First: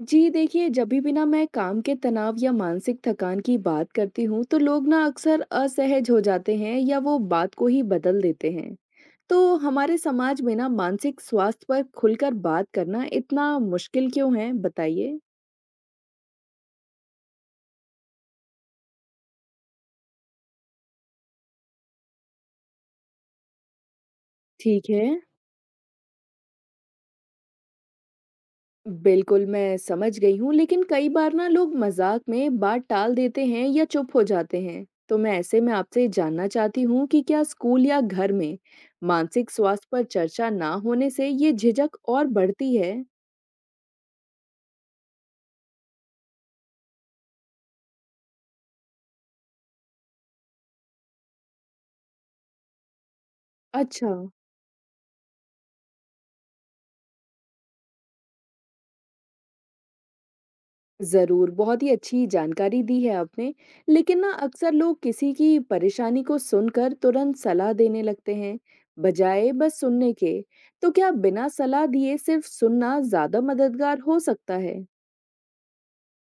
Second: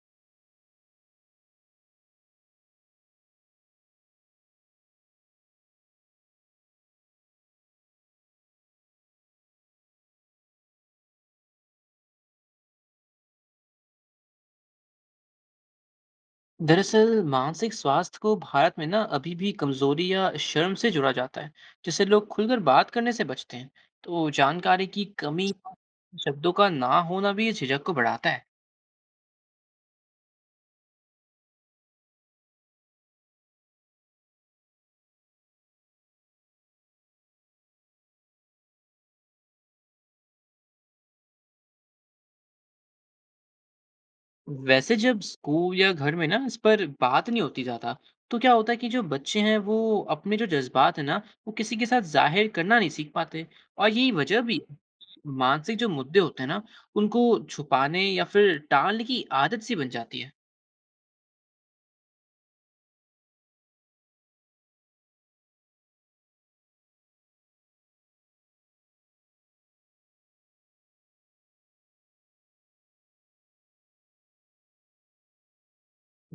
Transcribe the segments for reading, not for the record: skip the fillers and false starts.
जी देखिए, जभी भी ना मैं काम के तनाव या मानसिक थकान की बात करती हूँ, तो लोग ना अक्सर असहज हो जाते हैं या वो बात को ही बदल देते हैं। तो हमारे समाज में ना मानसिक स्वास्थ्य पर खुलकर बात करना इतना मुश्किल क्यों है? बताइए। दरअसल मानसिक स्वास्थ्य को भारत में ना अभी भी कमजोरी या शर्म से जुड़ा जाता है। जिससे लोग खुलकर बात करने से बचते हैं। तो जानकारी ठीक की है। कमी, शब्दों का ना होना भी इस झिझक को बढ़ाता है। बिल्कुल, मैं समझ गई हूँ, लेकिन कई बार ना लोग मज़ाक में बात टाल देते हैं या चुप हो जाते हैं। तो मैं ऐसे में आपसे जानना चाहती हूँ कि क्या स्कूल या घर में मानसिक स्वास्थ्य पर चर्चा ना होने से ये झिझक और बढ़ती है? वैसे जब स्कूल या घर में ना इस पर बात नहीं होती ज्यादा, तो क्या होता है कि जो बच्चे हैं वो अपने जो जज्बात है ना, वो किसी के साथ जाहिर करना नहीं सीख पाते। और यही अच्छा। वजह भी है। मानसिक जो मुद्दे होते हैं ना, उनको छुपाने या फिर टालने की आदत सी बन जाती है। ज़रूर, बहुत ही अच्छी जानकारी दी है आपने। लेकिन ना अक्सर लोग किसी की परेशानी को सुनकर तुरंत सलाह देने लगते हैं, बजाय बस सुनने के। तो क्या बिना सलाह दिए सिर्फ सुनना ज़्यादा मददगार हो सकता है?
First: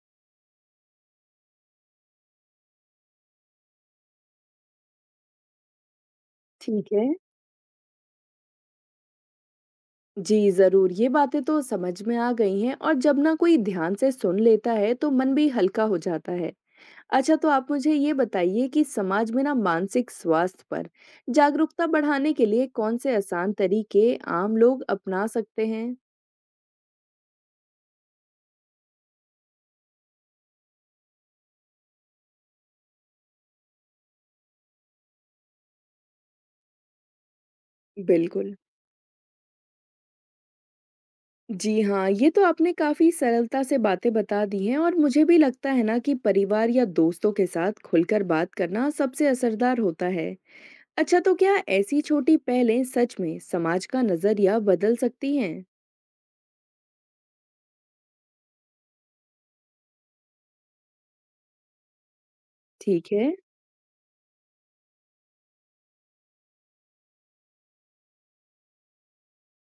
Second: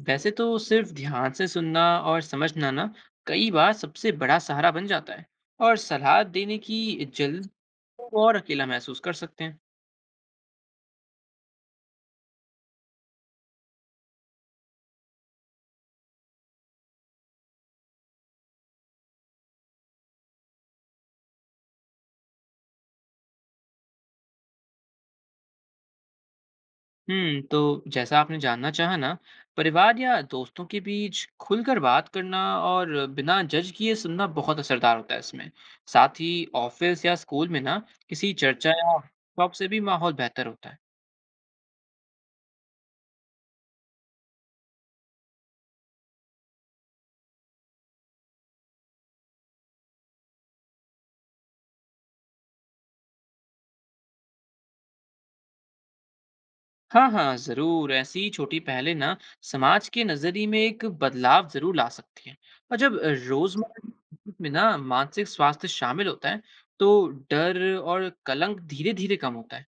वैसे तो सिर्फ ध्यान से सुनना और समझना ना कई बार सबसे बड़ा सहारा बन जाता है। और सलाह देने ठीक की है। जल्द तो और अकेला महसूस कर सकते हैं। जी जरूर ये बातें तो समझ में आ गई हैं और जब ना कोई ध्यान से सुन लेता है तो मन भी हल्का हो जाता है। अच्छा, तो आप मुझे ये बताइए कि समाज में ना मानसिक स्वास्थ्य पर जागरूकता बढ़ाने के लिए कौन से आसान तरीके आम लोग अपना सकते हैं। हम्म, तो जैसा आपने जानना चाहा ना, परिवार या दोस्तों के बीच खुलकर बात करना और बिना जज किए सुनना बहुत असरदार होता है इसमें। साथ ही ऑफिस या स्कूल में ना किसी बिल्कुल। चर्चा या वर्कशॉप से भी माहौल बेहतर होता है। जी हाँ, ये तो आपने काफी सरलता से बातें बता दी हैं और मुझे भी लगता है ना कि परिवार या दोस्तों के साथ खुलकर बात करना सबसे असरदार होता है। अच्छा, तो क्या ऐसी छोटी पहलें सच में समाज का नज़रिया बदल सकती हैं? हाँ हाँ जरूर, ऐसी छोटी पहले ना समाज के नजरिए में एक बदलाव जरूर ला सकती है। और जब ठीक है। रोजमर्रा की जिंदगी में ना मानसिक स्वास्थ्य शामिल होता है, तो डर और कलंक धीरे धीरे कम होता है।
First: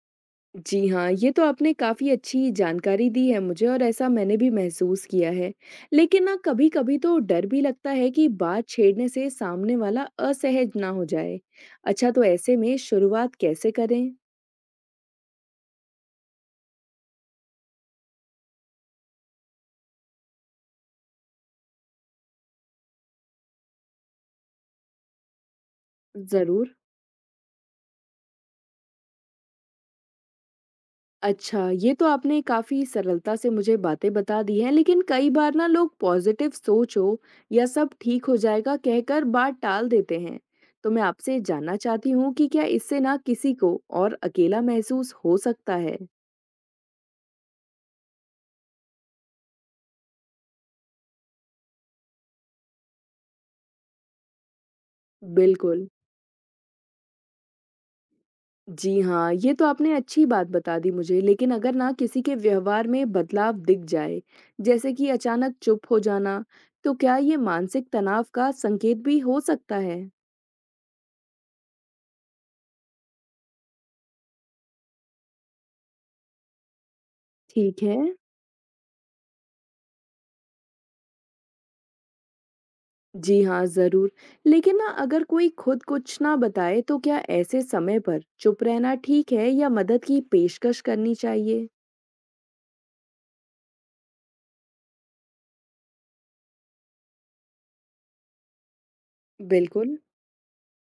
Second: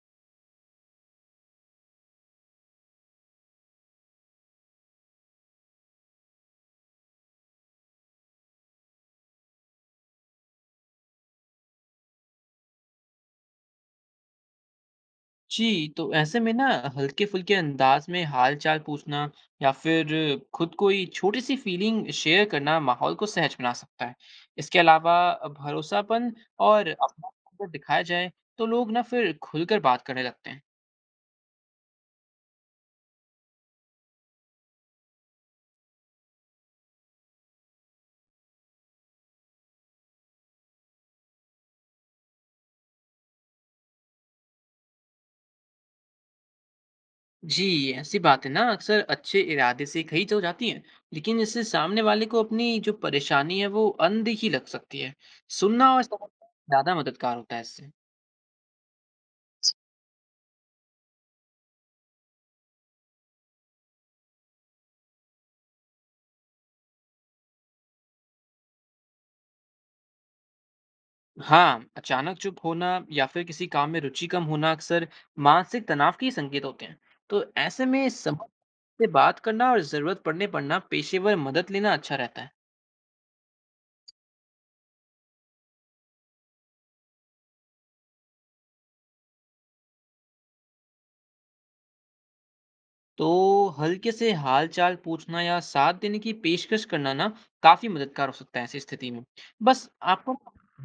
जी हाँ, ये तो आपने काफ़ी अच्छी जानकारी दी है मुझे और ऐसा मैंने भी महसूस किया है। लेकिन ना कभी-कभी तो डर भी लगता है कि बात छेड़ने से सामने वाला असहज ना हो जाए। अच्छा, तो ऐसे में शुरुआत कैसे करें? जी, तो ऐसे में ना हल्के फुल्के अंदाज में हाल चाल पूछना या फिर खुद कोई छोटी सी फीलिंग शेयर करना माहौल को सहज बना सकता है। इसके अलावा भरोसापन ज़रूर। और अपनापन अगर दिखाया जाए, तो लोग ना फिर खुलकर बात करने लगते हैं। अच्छा, ये तो आपने काफ़ी सरलता से मुझे बातें बता दी हैं, लेकिन कई बार ना लोग पॉजिटिव सोचो या सब ठीक हो जाएगा कहकर बात टाल देते हैं। तो मैं आपसे जानना चाहती हूँ कि क्या इससे ना किसी को और अकेला महसूस हो सकता है? जी, ऐसी बात है ना, अक्सर अच्छे इरादे से कही तो जाती है, लेकिन इससे सामने वाले को अपनी जो परेशानी है वो अनदेखी लग सकती है। बिल्कुल। सुनना और समझना ज्यादा मददगार होता है इससे। जी हाँ, ये तो आपने अच्छी बात बता दी मुझे, लेकिन अगर ना किसी के व्यवहार में बदलाव दिख जाए, जैसे कि अचानक चुप हो जाना, तो क्या ये मानसिक तनाव का संकेत भी हो सकता है? हाँ, अचानक चुप होना या फिर किसी काम में रुचि कम होना अक्सर मानसिक तनाव के ही संकेत होते हैं। तो ठीक ऐसे है। में समझ से बात करना और जरूरत पड़ने पर ना पेशेवर मदद लेना अच्छा रहता है। जी हाँ, ज़रूर। लेकिन ना अगर कोई खुद कुछ ना बताए तो क्या ऐसे समय पर चुप रहना ठीक है या मदद की पेशकश करनी चाहिए? तो हल्के से हाल चाल पूछना या साथ देने की पेशकश करना ना काफी मददगार हो सकता है ऐसी स्थिति में। बस बिल्कुल। आपको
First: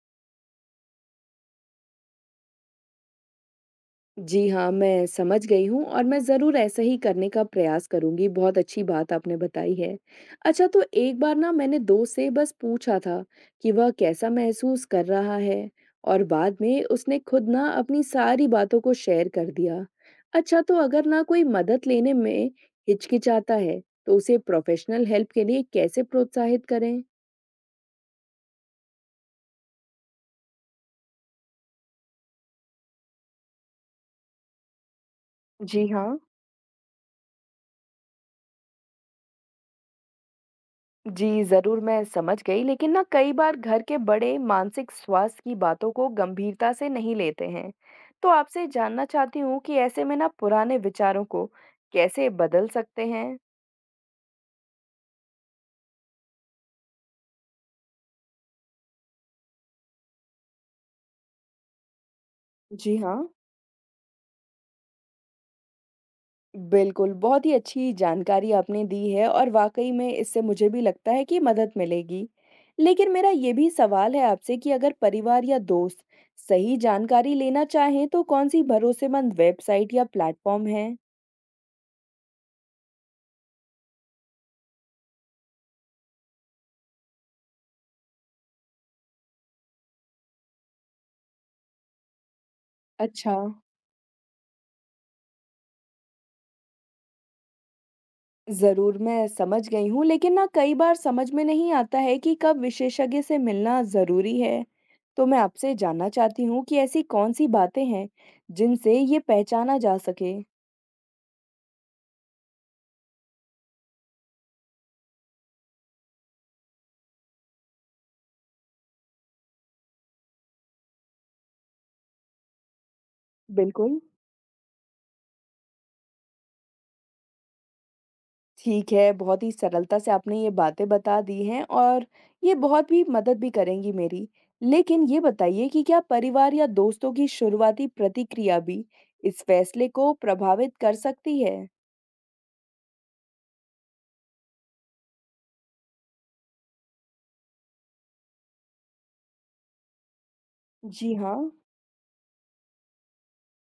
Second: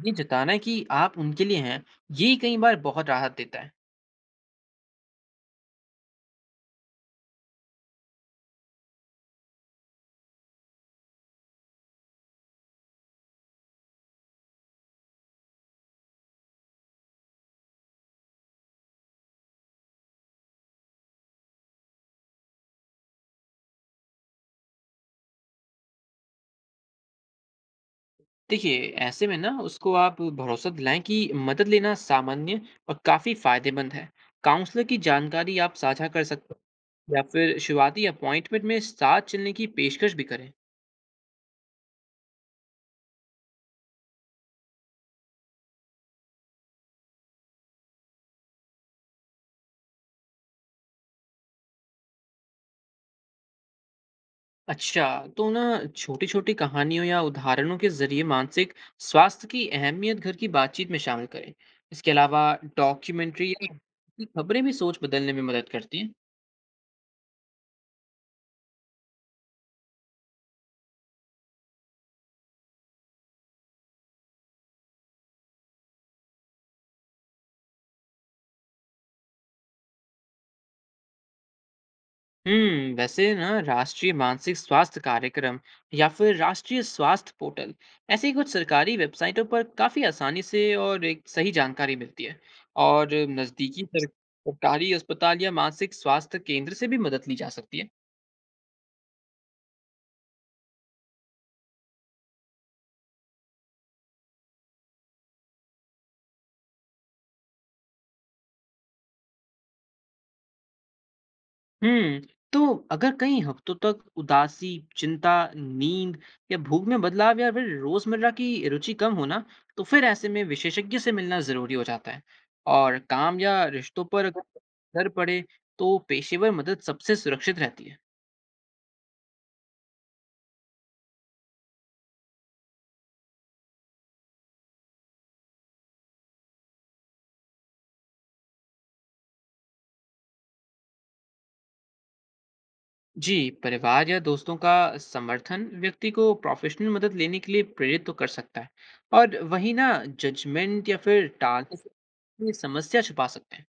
ये जताना है कि आप उनके लिए हैं। ये कई बार बहुत राहत देता है। जी हाँ, मैं समझ गई हूँ और मैं ज़रूर ऐसा ही करने का प्रयास करूँगी, बहुत अच्छी बात आपने बताई है। अच्छा, तो एक बार ना मैंने दोस्त से बस पूछा था कि वह कैसा महसूस कर रहा है और बाद में उसने खुद ना अपनी सारी बातों को शेयर कर दिया। अच्छा, तो अगर ना कोई मदद लेने में हिचकिचाता है, तो उसे प्रोफ़ेशनल हेल्प के लिए कैसे प्रोत्साहित करें? देखिए, ऐसे में ना उसको आप भरोसा दिलाएं कि मदद लेना सामान्य और काफी फायदेमंद है। काउंसलर की जानकारी आप जी साझा हाँ। कर सकते हैं या फिर शुरुआती अपॉइंटमेंट में साथ चलने की पेशकश भी करें। जी, ज़रूर मैं समझ गई लेकिन ना कई बार घर के बड़े मानसिक स्वास्थ्य की बातों को गंभीरता से नहीं लेते हैं। तो आपसे जानना चाहती हूँ कि ऐसे में ना पुराने विचारों को कैसे बदल सकते हैं? अच्छा, तो ना छोटी छोटी कहानियों या उदाहरणों के जरिए मानसिक स्वास्थ्य की अहमियत घर की बातचीत में शामिल करें। इसके अलावा जी हाँ। डॉक्यूमेंट्री या की खबरें भी सोच बदलने में मदद करती हैं। बिल्कुल, बहुत ही अच्छी जानकारी आपने दी है और वाकई में इससे मुझे भी लगता है कि मदद मिलेगी। लेकिन मेरा ये भी सवाल है आपसे कि अगर परिवार या दोस्त सही जानकारी लेना चाहें तो कौन सी भरोसेमंद वेबसाइट या प्लेटफॉर्म है। हम्म, वैसे ना राष्ट्रीय मानसिक स्वास्थ्य कार्यक्रम या फिर राष्ट्रीय स्वास्थ्य पोर्टल, ऐसी कुछ सरकारी वेबसाइटों पर काफ़ी आसानी से और एक सही जानकारी मिलती है। और अच्छा। नज़दीकी सरकारी अस्पताल या मानसिक स्वास्थ्य केंद्र से भी मदद ली जा सकती है। ज़रूर, मैं समझ गई हूँ, लेकिन ना कई बार समझ में नहीं आता है कि कब विशेषज्ञ से मिलना ज़रूरी है। तो मैं आपसे जानना चाहती हूँ कि ऐसी कौन-सी बातें हैं, जिनसे ये पहचाना जा सके? हुँ। तो अगर कई हफ्तों तक उदासी, चिंता, नींद या भूख में बदलाव या फिर रोज़मर्रा की रुचि कम हो ना, तो फिर ऐसे में विशेषज्ञ से मिलना ज़रूरी हो जाता है। और काम या बिल्कुल। रिश्तों पर अगर असर पड़े, तो पेशेवर मदद सबसे सुरक्षित रहती है। ठीक है, बहुत ही सरलता से आपने ये बातें बता दी हैं और ये बहुत भी मदद भी करेंगी मेरी। लेकिन ये बताइए कि क्या परिवार या दोस्तों की शुरुआती प्रतिक्रिया भी इस फैसले को प्रभावित कर सकती है? जी, परिवार या दोस्तों का समर्थन व्यक्ति को प्रोफ़ेशनल मदद लेने के लिए प्रेरित तो कर सकता है। और वहीं ना जजमेंट या जी फिर हाँ। टालने से ये समस्या छुपा सकते हैं।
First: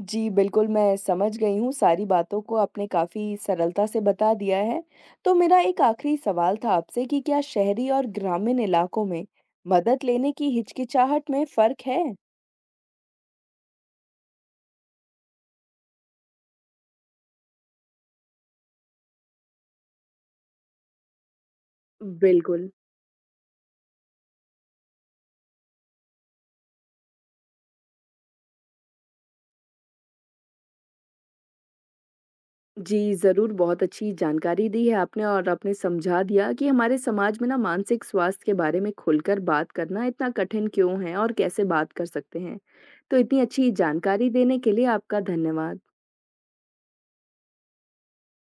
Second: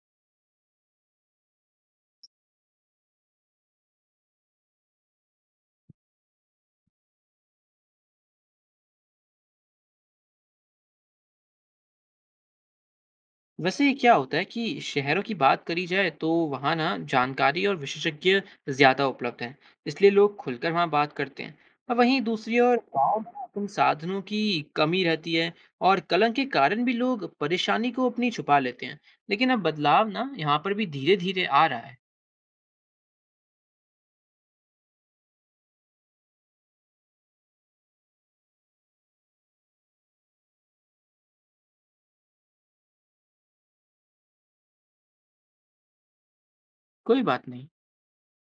जी, बिल्कुल, मैं समझ गई हूँ, सारी बातों को आपने काफ़ी सरलता से बता दिया है। तो मेरा एक आखिरी सवाल था आपसे कि क्या शहरी और ग्रामीण इलाकों में मदद लेने की हिचकिचाहट में फ़र्क है? वैसे क्या होता है कि शहरों की बात करी जाए, तो वहाँ ना जानकारी और विशेषज्ञ ज़्यादा उपलब्ध हैं, इसलिए लोग खुलकर वहाँ बात करते हैं। और वहीं दूसरी बिल्कुल। ओर गाँव में इन साधनों की कमी रहती है और कलंक के कारण भी लोग परेशानी को अपनी छुपा लेते हैं। लेकिन अब बदलाव ना यहाँ पर भी धीरे धीरे आ रहा है। जी, ज़रूर, बहुत अच्छी जानकारी दी है आपने और आपने समझा दिया कि हमारे समाज में ना मानसिक स्वास्थ्य के बारे में खुलकर बात करना इतना कठिन क्यों है और कैसे बात कर सकते हैं। तो इतनी अच्छी जानकारी देने के लिए आपका धन्यवाद। कोई बात नहीं।